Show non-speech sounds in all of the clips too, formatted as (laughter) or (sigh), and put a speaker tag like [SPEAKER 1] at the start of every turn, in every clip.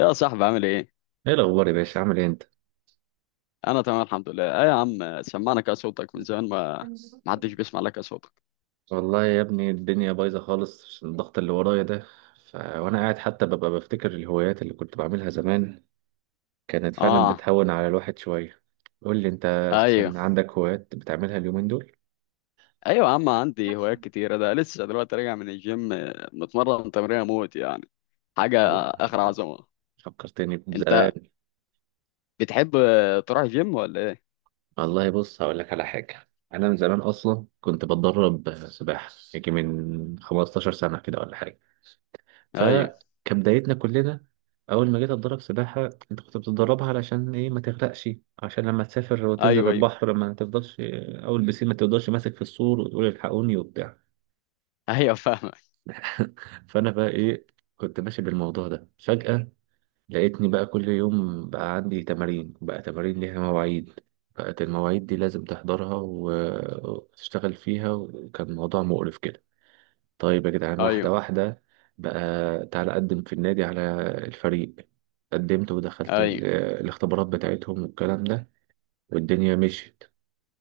[SPEAKER 1] يا صاحبي عامل ايه؟
[SPEAKER 2] ايه الاخبار يا باشا، عامل ايه انت؟
[SPEAKER 1] انا تمام الحمد لله. ايه يا عم سمعنا كده صوتك من زمان ما حدش بيسمع لك يا صوتك.
[SPEAKER 2] والله يا ابني، الدنيا بايظه خالص عشان الضغط اللي ورايا ده. وانا قاعد حتى ببقى بفتكر الهوايات اللي كنت بعملها زمان، كانت فعلا
[SPEAKER 1] اه.
[SPEAKER 2] بتهون على الواحد شويه. قول لي انت،
[SPEAKER 1] ايوه
[SPEAKER 2] اساسا عندك هوايات بتعملها اليومين دول؟
[SPEAKER 1] ايوه. يا عم عندي هوايات كتيرة ده لسه دلوقتي راجع من الجيم، متمرن تمرين موت يعني حاجة اخر
[SPEAKER 2] والله
[SPEAKER 1] عظمة.
[SPEAKER 2] فكرتني
[SPEAKER 1] انت
[SPEAKER 2] بزمان.
[SPEAKER 1] بتحب تروح جيم ولا ايه؟
[SPEAKER 2] والله بص، هقول لك على حاجه. انا من زمان اصلا كنت بتدرب سباحه، يجي من 15 سنه كده ولا حاجه.
[SPEAKER 1] ايوه
[SPEAKER 2] فكبدايتنا كلنا أول ما جيت أتدرب سباحة، أنت كنت بتتدربها علشان إيه؟ ما تغرقش، عشان لما تسافر وتنزل
[SPEAKER 1] ايوه ايوه.
[SPEAKER 2] البحر ما تفضلش أول بسين ما تفضلش ماسك في السور وتقول الحقوني وبتاع.
[SPEAKER 1] (laughs) ايوه فاهمك.
[SPEAKER 2] (laughs) فأنا بقى إيه، كنت ماشي بالموضوع ده، فجأة لقيتني بقى كل يوم بقى عندي تمارين، بقى تمارين ليها مواعيد، بقت المواعيد دي لازم تحضرها و- وتشتغل فيها، وكان موضوع مقرف كده. طيب يا جدعان، واحدة
[SPEAKER 1] ايوه
[SPEAKER 2] واحدة بقى، تعالى أقدم في النادي على الفريق. قدمت ودخلت
[SPEAKER 1] ايوه
[SPEAKER 2] الاختبارات بتاعتهم والكلام ده، والدنيا مشيت.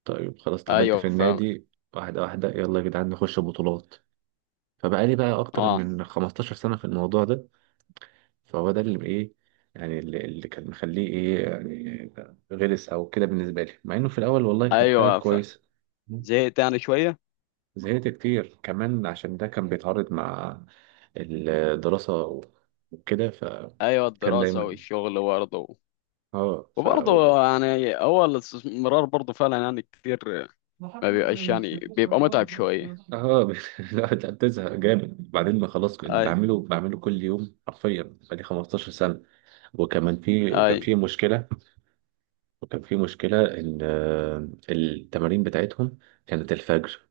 [SPEAKER 2] طيب خلاص اتقبلت في
[SPEAKER 1] ايوه فاهمك.
[SPEAKER 2] النادي، واحدة واحدة، يلا يا جدعان نخش بطولات. فبقالي بقى أكتر
[SPEAKER 1] اه
[SPEAKER 2] من 15 سنة في الموضوع ده. فهو ده اللي إيه، يعني اللي كان مخليه إيه، يعني غلس أو كده بالنسبة لي، مع إنه في الأول والله كان حاجة
[SPEAKER 1] ايوه فاهم.
[SPEAKER 2] كويسة.
[SPEAKER 1] زهقت يعني شوية.
[SPEAKER 2] زهقت كتير كمان عشان ده كان بيتعارض مع الدراسة وكده،
[SPEAKER 1] ايوه،
[SPEAKER 2] فكان
[SPEAKER 1] الدراسة
[SPEAKER 2] دايما.
[SPEAKER 1] والشغل برضه.
[SPEAKER 2] اه ف اه
[SPEAKER 1] وبرضه يعني هو الاستثمار برضه فعلا يعني كتير، ما بيبقاش يعني بيبقى متعب شوية.
[SPEAKER 2] ب- (laughs) لا لا، بتزهق جامد بعدين، ما خلاص، اللي
[SPEAKER 1] اي
[SPEAKER 2] بعمله بعمله كل يوم حرفيا، بقالي 15 سنة. وكمان في
[SPEAKER 1] اي
[SPEAKER 2] وكان في مشكلة ان التمارين بتاعتهم كانت الفجر.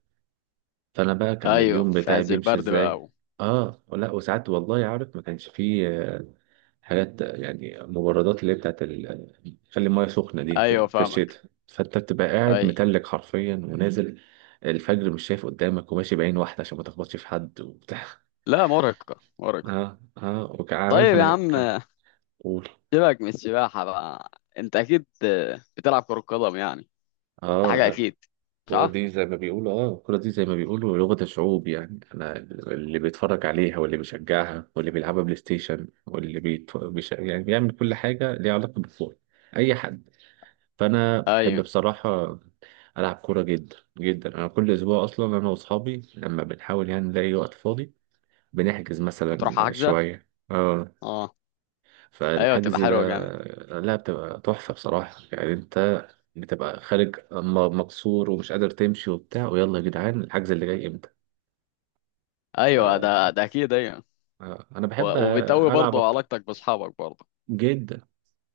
[SPEAKER 2] فانا بقى كان
[SPEAKER 1] ايوه،
[SPEAKER 2] اليوم
[SPEAKER 1] في
[SPEAKER 2] بتاعي
[SPEAKER 1] عز
[SPEAKER 2] بيمشي
[SPEAKER 1] البرد بقى
[SPEAKER 2] ازاي؟ اه لا، وساعات والله عارف ما كانش فيه حاجات، يعني مبردات، اللي هي بتاعت خلي المايه سخنه دي، في
[SPEAKER 1] ايوه
[SPEAKER 2] في
[SPEAKER 1] فاهمك.
[SPEAKER 2] الشتاء فانت بتبقى قاعد
[SPEAKER 1] اي.
[SPEAKER 2] متلج حرفيا، ونازل الفجر مش شايف قدامك وماشي بعين واحده عشان ما تخبطش في حد وبتاع. (laughs)
[SPEAKER 1] لا، مرهقة مرهقة.
[SPEAKER 2] اه اه، وعارف
[SPEAKER 1] طيب يا
[SPEAKER 2] انا،
[SPEAKER 1] عم
[SPEAKER 2] قول.
[SPEAKER 1] سيبك من السباحة بقى. انت اكيد بتلعب كرة قدم يعني، ده حاجة
[SPEAKER 2] اه
[SPEAKER 1] اكيد. صح.
[SPEAKER 2] الكورة دي زي ما بيقولوا لغة الشعوب، يعني أنا اللي بيتفرج عليها واللي بيشجعها واللي بيلعبها بلاي ستيشن، يعني بيعمل كل حاجة ليها علاقة بالكورة، أي حد. فأنا بحب
[SPEAKER 1] ايوه
[SPEAKER 2] بصراحة ألعب كورة جدا جدا، أنا كل أسبوع أصلا أنا وأصحابي لما بنحاول يعني نلاقي وقت فاضي بنحجز
[SPEAKER 1] بتروح
[SPEAKER 2] مثلا
[SPEAKER 1] حجزة.
[SPEAKER 2] شوية. اه
[SPEAKER 1] اه. ايوه تبقى
[SPEAKER 2] فالحجز
[SPEAKER 1] حلوة
[SPEAKER 2] ده،
[SPEAKER 1] جامد.
[SPEAKER 2] لا بتبقى تحفة بصراحة، يعني انت بتبقى خارج مكسور ومش قادر تمشي وبتاع، ويلا يا جدعان الحجز اللي جاي امتى.
[SPEAKER 1] ايوه، ده اكيد، ايوه.
[SPEAKER 2] انا بحب
[SPEAKER 1] و- وبتقوي
[SPEAKER 2] العب
[SPEAKER 1] برضه
[SPEAKER 2] اكتر
[SPEAKER 1] علاقتك باصحابك برضه.
[SPEAKER 2] جدا،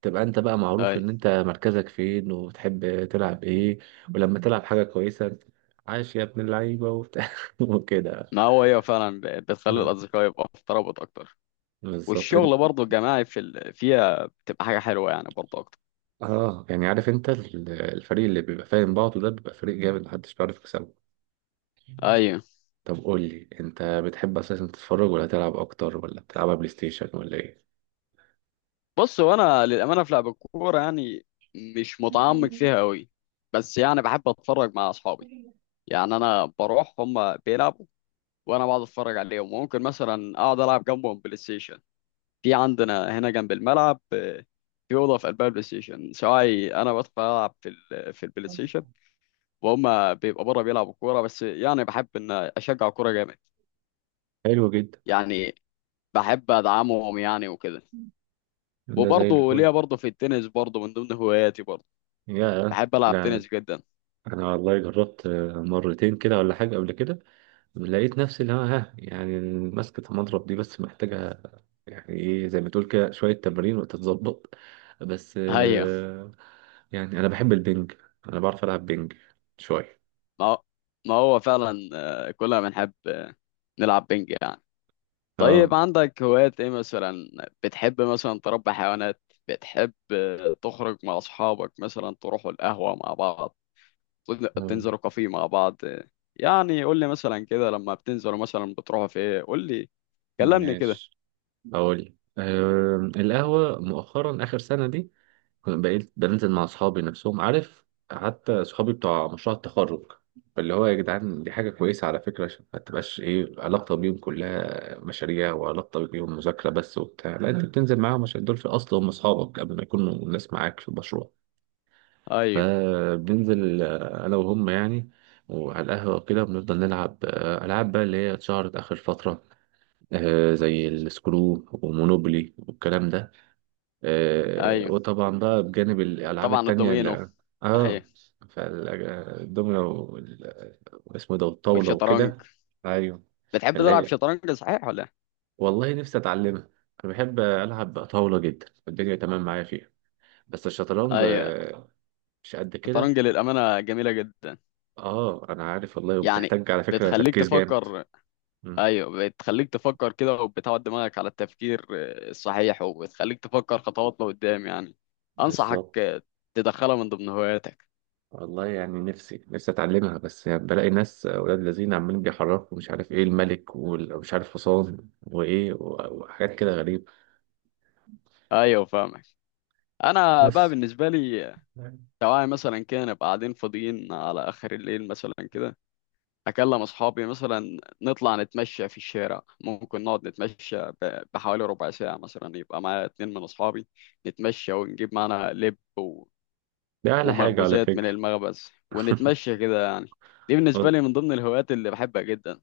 [SPEAKER 2] تبقى انت بقى معروف
[SPEAKER 1] اي.
[SPEAKER 2] ان انت مركزك فين وبتحب تلعب ايه، ولما تلعب حاجة كويسة، عاش يا ابن اللعيبة وبتاع (laughs) وكده.
[SPEAKER 1] ما هو هي فعلا بتخلي
[SPEAKER 2] آه،
[SPEAKER 1] الأصدقاء يبقى في ترابط أكتر.
[SPEAKER 2] بالظبط انت.
[SPEAKER 1] والشغل برضه الجماعي فيها بتبقى حاجة حلوة يعني برضه أكتر.
[SPEAKER 2] اه، يعني عارف انت الفريق اللي بيبقى فاهم بعضه ده بيبقى فريق جامد، محدش بيعرف يكسبه.
[SPEAKER 1] أيوة.
[SPEAKER 2] طب قول لي انت، بتحب اساسا تتفرج ولا تلعب اكتر، ولا بتلعبها بلاي ستيشن ولا ايه؟
[SPEAKER 1] بص، هو أنا للأمانة في لعب الكورة يعني مش متعمق فيها أوي. بس يعني بحب أتفرج مع أصحابي، يعني أنا بروح هما بيلعبوا، وأنا بقعد أتفرج عليهم، وممكن مثلا أقعد ألعب جنبهم بلاي ستيشن. في عندنا هنا جنب الملعب في أوضة في قلبها البلاي ستيشن، سواء أنا بدخل ألعب في البلاي ستيشن، وهم بيبقى بره بيلعبوا كوره. بس يعني بحب ان اشجع كوره جامد
[SPEAKER 2] حلو جدا.
[SPEAKER 1] يعني. بحب ادعمهم يعني وكده.
[SPEAKER 2] ده زي
[SPEAKER 1] وبرضه
[SPEAKER 2] الفل.
[SPEAKER 1] ليا برضه في التنس برضه من ضمن هواياتي برضه.
[SPEAKER 2] يا
[SPEAKER 1] بحب العب
[SPEAKER 2] لا،
[SPEAKER 1] تنس جدا.
[SPEAKER 2] انا والله جربت مرتين كده ولا حاجه قبل كده، لقيت نفسي اللي هو، يعني ماسكه المضرب دي، بس محتاجه يعني ايه، زي ما تقول كده شويه تمارين وتتظبط بس.
[SPEAKER 1] ايوه.
[SPEAKER 2] يعني انا بحب البنج، انا بعرف العب بنج شويه.
[SPEAKER 1] ما هو ما هو فعلا. كلنا بنحب نلعب بينج يعني.
[SPEAKER 2] اه
[SPEAKER 1] طيب عندك هوايات ايه مثلا؟ بتحب مثلا تربي حيوانات؟ بتحب تخرج مع اصحابك مثلا تروحوا القهوه مع بعض؟
[SPEAKER 2] آه،
[SPEAKER 1] بتنزلوا كافيه مع بعض؟ يعني قول لي مثلا كده، لما بتنزلوا مثلا بتروحوا في ايه؟ قول لي، كلمني كده.
[SPEAKER 2] ماشي، اقول. القهوه مؤخرا، اخر سنه دي كنت بقيت بنزل مع اصحابي نفسهم، عارف، حتى صحابي بتوع مشروع التخرج. فاللي هو، يا جدعان، دي حاجه كويسه على فكره، عشان ما تبقاش ايه، علاقتك بيهم كلها مشاريع وعلاقتك بيهم مذاكره بس وبتاع، لا انت بتنزل معاهم عشان دول في الاصل هم اصحابك قبل ما يكونوا الناس معاك في المشروع.
[SPEAKER 1] ايوه.
[SPEAKER 2] فبننزل، انا وهم يعني، وعلى القهوه وكده بنفضل نلعب، العاب بقى اللي هي اتشهرت اخر فتره، زي السكرو ومونوبولي والكلام ده.
[SPEAKER 1] ايوه.
[SPEAKER 2] وطبعا بقى بجانب الألعاب
[SPEAKER 1] وطبعا
[SPEAKER 2] التانية
[SPEAKER 1] الدومينو.
[SPEAKER 2] اللي
[SPEAKER 1] اهي.
[SPEAKER 2] اه فالدومينو واسمه ده، والطاولة
[SPEAKER 1] والشطرنج.
[SPEAKER 2] وكده. ايوه،
[SPEAKER 1] بتحب
[SPEAKER 2] اللي
[SPEAKER 1] تلعب
[SPEAKER 2] هي
[SPEAKER 1] شطرنج صحيح ولا إيه؟
[SPEAKER 2] والله نفسي اتعلمها. انا بحب العب طاولة جدا، والدنيا تمام معايا فيها، بس الشطرنج،
[SPEAKER 1] ايوه.
[SPEAKER 2] مش قد كده.
[SPEAKER 1] الشطرنج للامانه جميله جدا،
[SPEAKER 2] اه، انا عارف والله،
[SPEAKER 1] يعني
[SPEAKER 2] وبتحتاج على فكرة
[SPEAKER 1] بتخليك
[SPEAKER 2] تركيز جامد.
[SPEAKER 1] تفكر.
[SPEAKER 2] مم،
[SPEAKER 1] ايوه، بتخليك تفكر كده، وبتعود دماغك على التفكير الصحيح، وبتخليك تفكر خطوات لقدام يعني. انصحك
[SPEAKER 2] بالظبط.
[SPEAKER 1] تدخلها من ضمن هواياتك.
[SPEAKER 2] والله يعني نفسي نفسي اتعلمها، بس يعني بلاقي ناس اولاد لذين عمالين بيحركوا، مش عارف ايه الملك ومش عارف حصان وايه، و- وحاجات كده غريبة.
[SPEAKER 1] ايوه فاهمك. انا بقى
[SPEAKER 2] بس
[SPEAKER 1] بالنسبه لي، تعالى مثلا كده نبقى قاعدين فاضيين على آخر الليل مثلا كده، أكلم أصحابي مثلا نطلع نتمشى في الشارع، ممكن نقعد نتمشى بحوالي ربع ساعة، مثلا يبقى معايا اتنين من أصحابي نتمشى، ونجيب معانا لب
[SPEAKER 2] ده اعلى حاجة على
[SPEAKER 1] ومخبوزات من
[SPEAKER 2] فكرة.
[SPEAKER 1] المخبز
[SPEAKER 2] (laughs)
[SPEAKER 1] ونتمشى كده يعني. دي بالنسبة
[SPEAKER 2] والله
[SPEAKER 1] لي من ضمن الهوايات اللي بحبها جدا.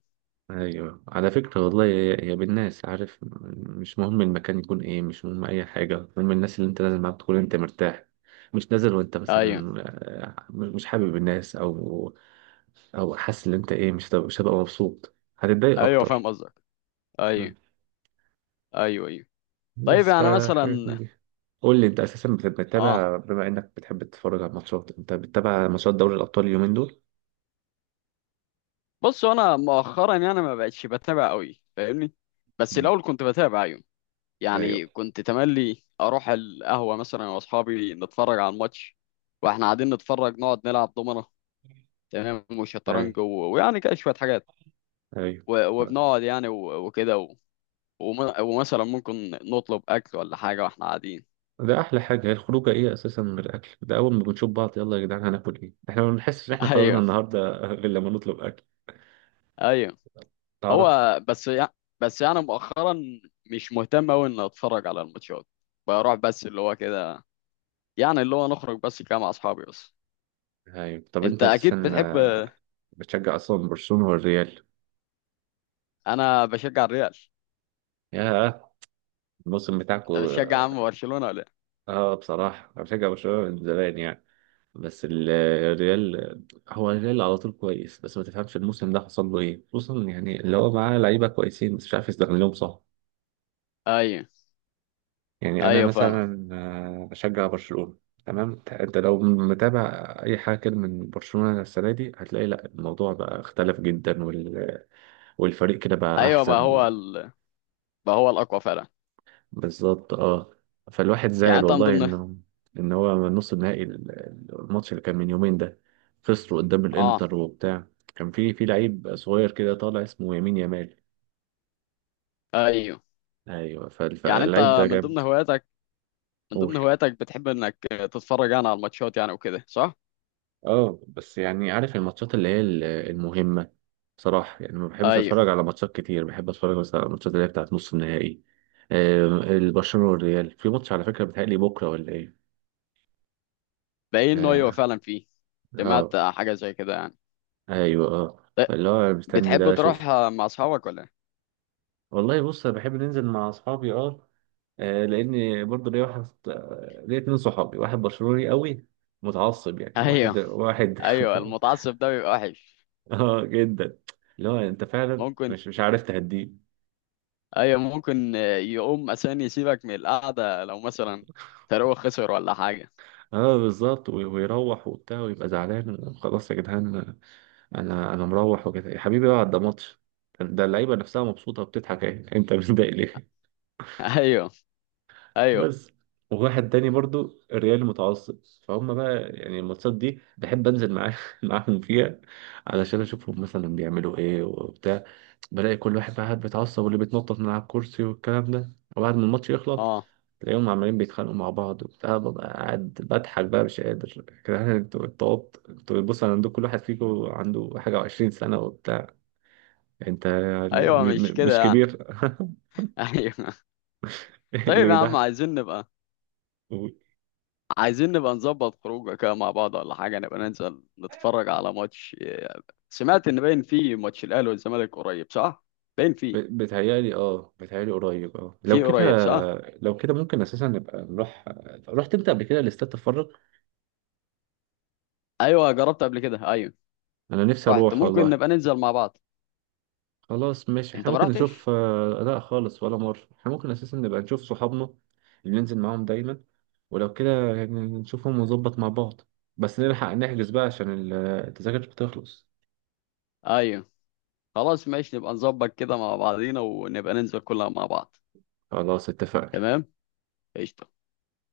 [SPEAKER 2] ايوه، على فكرة والله، هي هي بالناس، عارف. مش مهم المكان يكون ايه، مش مهم اي حاجة، المهم الناس اللي انت نازل معاها تكون انت مرتاح. مش نازل وانت
[SPEAKER 1] أيوه.
[SPEAKER 2] مثلا مش حابب الناس، او حاسس ان انت ايه، مش هتبقى مبسوط، هتتضايق
[SPEAKER 1] أيوه
[SPEAKER 2] اكتر.
[SPEAKER 1] فاهم قصدك. أيوه أيوه أيوه. طيب
[SPEAKER 2] بس،
[SPEAKER 1] يعني
[SPEAKER 2] فحاجات
[SPEAKER 1] مثلا
[SPEAKER 2] من دي. قول لي انت، اساسا بت-
[SPEAKER 1] آه
[SPEAKER 2] بتتابع بما انك بتحب تتفرج على الماتشات، انت بتتابع ماتشات دوري الابطال اليومين دول؟
[SPEAKER 1] بص، أنا مؤخرا يعني ما بقتش بتابع قوي، فاهمني؟ بس
[SPEAKER 2] مم.
[SPEAKER 1] الأول كنت بتابع، أيوه،
[SPEAKER 2] ايوه،
[SPEAKER 1] يعني كنت تملي اروح القهوه مثلا أنا واصحابي نتفرج على الماتش، واحنا قاعدين نتفرج نقعد نلعب دومنه، تمام،
[SPEAKER 2] ايوه،
[SPEAKER 1] وشطرنج ويعني كده شويه حاجات،
[SPEAKER 2] ايوه.
[SPEAKER 1] و...
[SPEAKER 2] آه.
[SPEAKER 1] وبنقعد يعني و... وكده وم... ومثلا ممكن نطلب اكل ولا حاجه واحنا قاعدين.
[SPEAKER 2] ده احلى حاجه، هي الخروجه ايه اساسا من الاكل ده، اول ما بنشوف بعض، يلا يا جدعان هناكل ايه؟ احنا ما بنحسش ان احنا
[SPEAKER 1] (laughs)
[SPEAKER 2] خرجنا
[SPEAKER 1] ايوه.
[SPEAKER 2] النهارده (laughs) غير لما نطلب اكل،
[SPEAKER 1] ايوه.
[SPEAKER 2] تعرف.
[SPEAKER 1] هو بس يعني، بس يعني مؤخرا مش مهتم قوي اني اتفرج على الماتشات. بروح بس اللي هو كده، يعني اللي هو نخرج بس كده مع اصحابي بس.
[SPEAKER 2] ايوه، طب
[SPEAKER 1] انت
[SPEAKER 2] انت
[SPEAKER 1] اكيد
[SPEAKER 2] اساسا
[SPEAKER 1] بتحب.
[SPEAKER 2] بتشجع اصلا برشلونه والريال؟
[SPEAKER 1] انا بشجع الريال.
[SPEAKER 2] ياه، الموسم
[SPEAKER 1] انت
[SPEAKER 2] بتاعكو.
[SPEAKER 1] بتشجع عم برشلونه ولا إيه؟
[SPEAKER 2] اه، بصراحه انا بشجع برشلونه من زمان يعني، بس الريال هو الريال على طول كويس، بس ما تفهمش الموسم ده حصل له ايه، خصوصا يعني اللي هو معاه لعيبه كويسين بس مش عارف يستغلهم صح.
[SPEAKER 1] ايوه.
[SPEAKER 2] يعني انا
[SPEAKER 1] ايوه فاهمك.
[SPEAKER 2] مثلا بشجع برشلونه. تمام، انت لو متابع اي حاجه كده من برشلونه السنه دي، هتلاقي لا الموضوع بقى اختلف جدا، والفريق كده بقى
[SPEAKER 1] ايوه بقى
[SPEAKER 2] احسن.
[SPEAKER 1] بقى هو الاقوى فعلا.
[SPEAKER 2] بالظبط، اه. فالواحد
[SPEAKER 1] يعني
[SPEAKER 2] زعل
[SPEAKER 1] انت من
[SPEAKER 2] والله
[SPEAKER 1] ضمن.
[SPEAKER 2] ان هو، من نص النهائي، الماتش اللي كان من يومين ده خسروا قدام
[SPEAKER 1] اه
[SPEAKER 2] الانتر وبتاع. كان في لعيب صغير كده طالع، اسمه يمين يامال.
[SPEAKER 1] ايوه.
[SPEAKER 2] ايوه، فال-
[SPEAKER 1] يعني انت
[SPEAKER 2] فاللعيب ده
[SPEAKER 1] من ضمن
[SPEAKER 2] جامد.
[SPEAKER 1] هواياتك من
[SPEAKER 2] قول.
[SPEAKER 1] ضمن هواياتك بتحب انك تتفرج يعني على الماتشات يعني وكده صح؟
[SPEAKER 2] اه بس يعني عارف، الماتشات اللي هي المهمة. بصراحة يعني ما بحبش
[SPEAKER 1] ايوه
[SPEAKER 2] اتفرج على ماتشات كتير، بحب اتفرج بس على الماتشات اللي هي بتاعت نص النهائي. البرشلونة والريال في ماتش على فكرة، بيتهيألي بكرة ولا ايه؟
[SPEAKER 1] باين انه ايوه
[SPEAKER 2] اه.
[SPEAKER 1] فعلا فيه. سمعت
[SPEAKER 2] آه.
[SPEAKER 1] حاجه زي كده يعني.
[SPEAKER 2] ايوه، اه.
[SPEAKER 1] ب-
[SPEAKER 2] فاللي هو مستني
[SPEAKER 1] بتحب
[SPEAKER 2] ده
[SPEAKER 1] تروح
[SPEAKER 2] اشوفه.
[SPEAKER 1] مع اصحابك ولا (laughs) إيه؟
[SPEAKER 2] والله بص، انا بحب ننزل مع اصحابي، اه. لان برضه ليا واحد، ليا اتنين صحابي، واحد برشلوني قوي متعصب، يعني واحد
[SPEAKER 1] ايوه.
[SPEAKER 2] واحد.
[SPEAKER 1] ايوه المتعصب ده بيبقى وحش.
[SPEAKER 2] (laughs) اه جدا، اللي هو انت فعلا
[SPEAKER 1] ممكن.
[SPEAKER 2] مش عارف تهديه.
[SPEAKER 1] ايوه ممكن يقوم عشان يسيبك من القعده لو مثلا فريقه خسر ولا حاجه.
[SPEAKER 2] اه بالظبط، ويروح وبتاع ويبقى زعلان، خلاص يا جدعان انا مروح وكده، يا حبيبي اقعد ده ماتش، ده اللعيبه نفسها مبسوطه وبتضحك، اهي، انت متضايق ليه.
[SPEAKER 1] (laughs) ايوه ايوه.
[SPEAKER 2] بس. وواحد تاني برضو الريال متعصب، فهم بقى يعني الماتشات دي بحب انزل معاه (laughs) معاهم فيها، علشان اشوفهم مثلا بيعملوا ايه وبتاع. بلاقي كل واحد بقى قاعد بيتعصب، واللي بيتنطط من على الكرسي والكلام ده، وبعد ما الماتش يخلص
[SPEAKER 1] اه
[SPEAKER 2] تلاقيهم عمالين بيتخانقوا مع بعض وبتاع، ببقى قاعد بضحك بقى مش قادر (laughs) كده، يعني انتوا اتطوبت، انتوا بص انا عندكم كل واحد فيكم عنده حاجة وعشرين سنة وبتاع، انت يعني
[SPEAKER 1] ايوه مش
[SPEAKER 2] مش
[SPEAKER 1] كده يعني.
[SPEAKER 2] كبير.
[SPEAKER 1] ايوه.
[SPEAKER 2] (laughs) اللي
[SPEAKER 1] طيب يا عم
[SPEAKER 2] بيضحك.
[SPEAKER 1] عايزين نبقى، عايزين نبقى نظبط خروجه كده مع بعض ولا حاجه، نبقى ننزل نتفرج على ماتش. سمعت ان باين فيه ماتش الاهلي والزمالك قريب صح؟ باين فيه
[SPEAKER 2] بتهيألي، اه، بتهيألي قريب، اه. لو
[SPEAKER 1] فيه
[SPEAKER 2] كده
[SPEAKER 1] قريب صح.
[SPEAKER 2] لو كده ممكن اساسا نبقى نروح. رحت انت قبل كده لاستاد تتفرج؟
[SPEAKER 1] ايوه جربت قبل كده، ايوه.
[SPEAKER 2] انا نفسي
[SPEAKER 1] رحت،
[SPEAKER 2] اروح
[SPEAKER 1] ممكن
[SPEAKER 2] والله.
[SPEAKER 1] نبقى ننزل مع بعض.
[SPEAKER 2] خلاص ماشي احنا
[SPEAKER 1] انت ما
[SPEAKER 2] ممكن نشوف.
[SPEAKER 1] رحتش؟
[SPEAKER 2] لا خالص ولا مرة، احنا ممكن اساسا نبقى نشوف صحابنا اللي ننزل معاهم دايما، ولو كده يعني نشوفهم ونظبط مع بعض، بس نلحق نحجز بقى عشان التذاكر بتخلص.
[SPEAKER 1] ايوه خلاص ماشي نبقى نظبط كده مع بعضينا ونبقى ننزل كلنا مع بعض.
[SPEAKER 2] خلاص اتفقنا.
[SPEAKER 1] تمام. قشطه.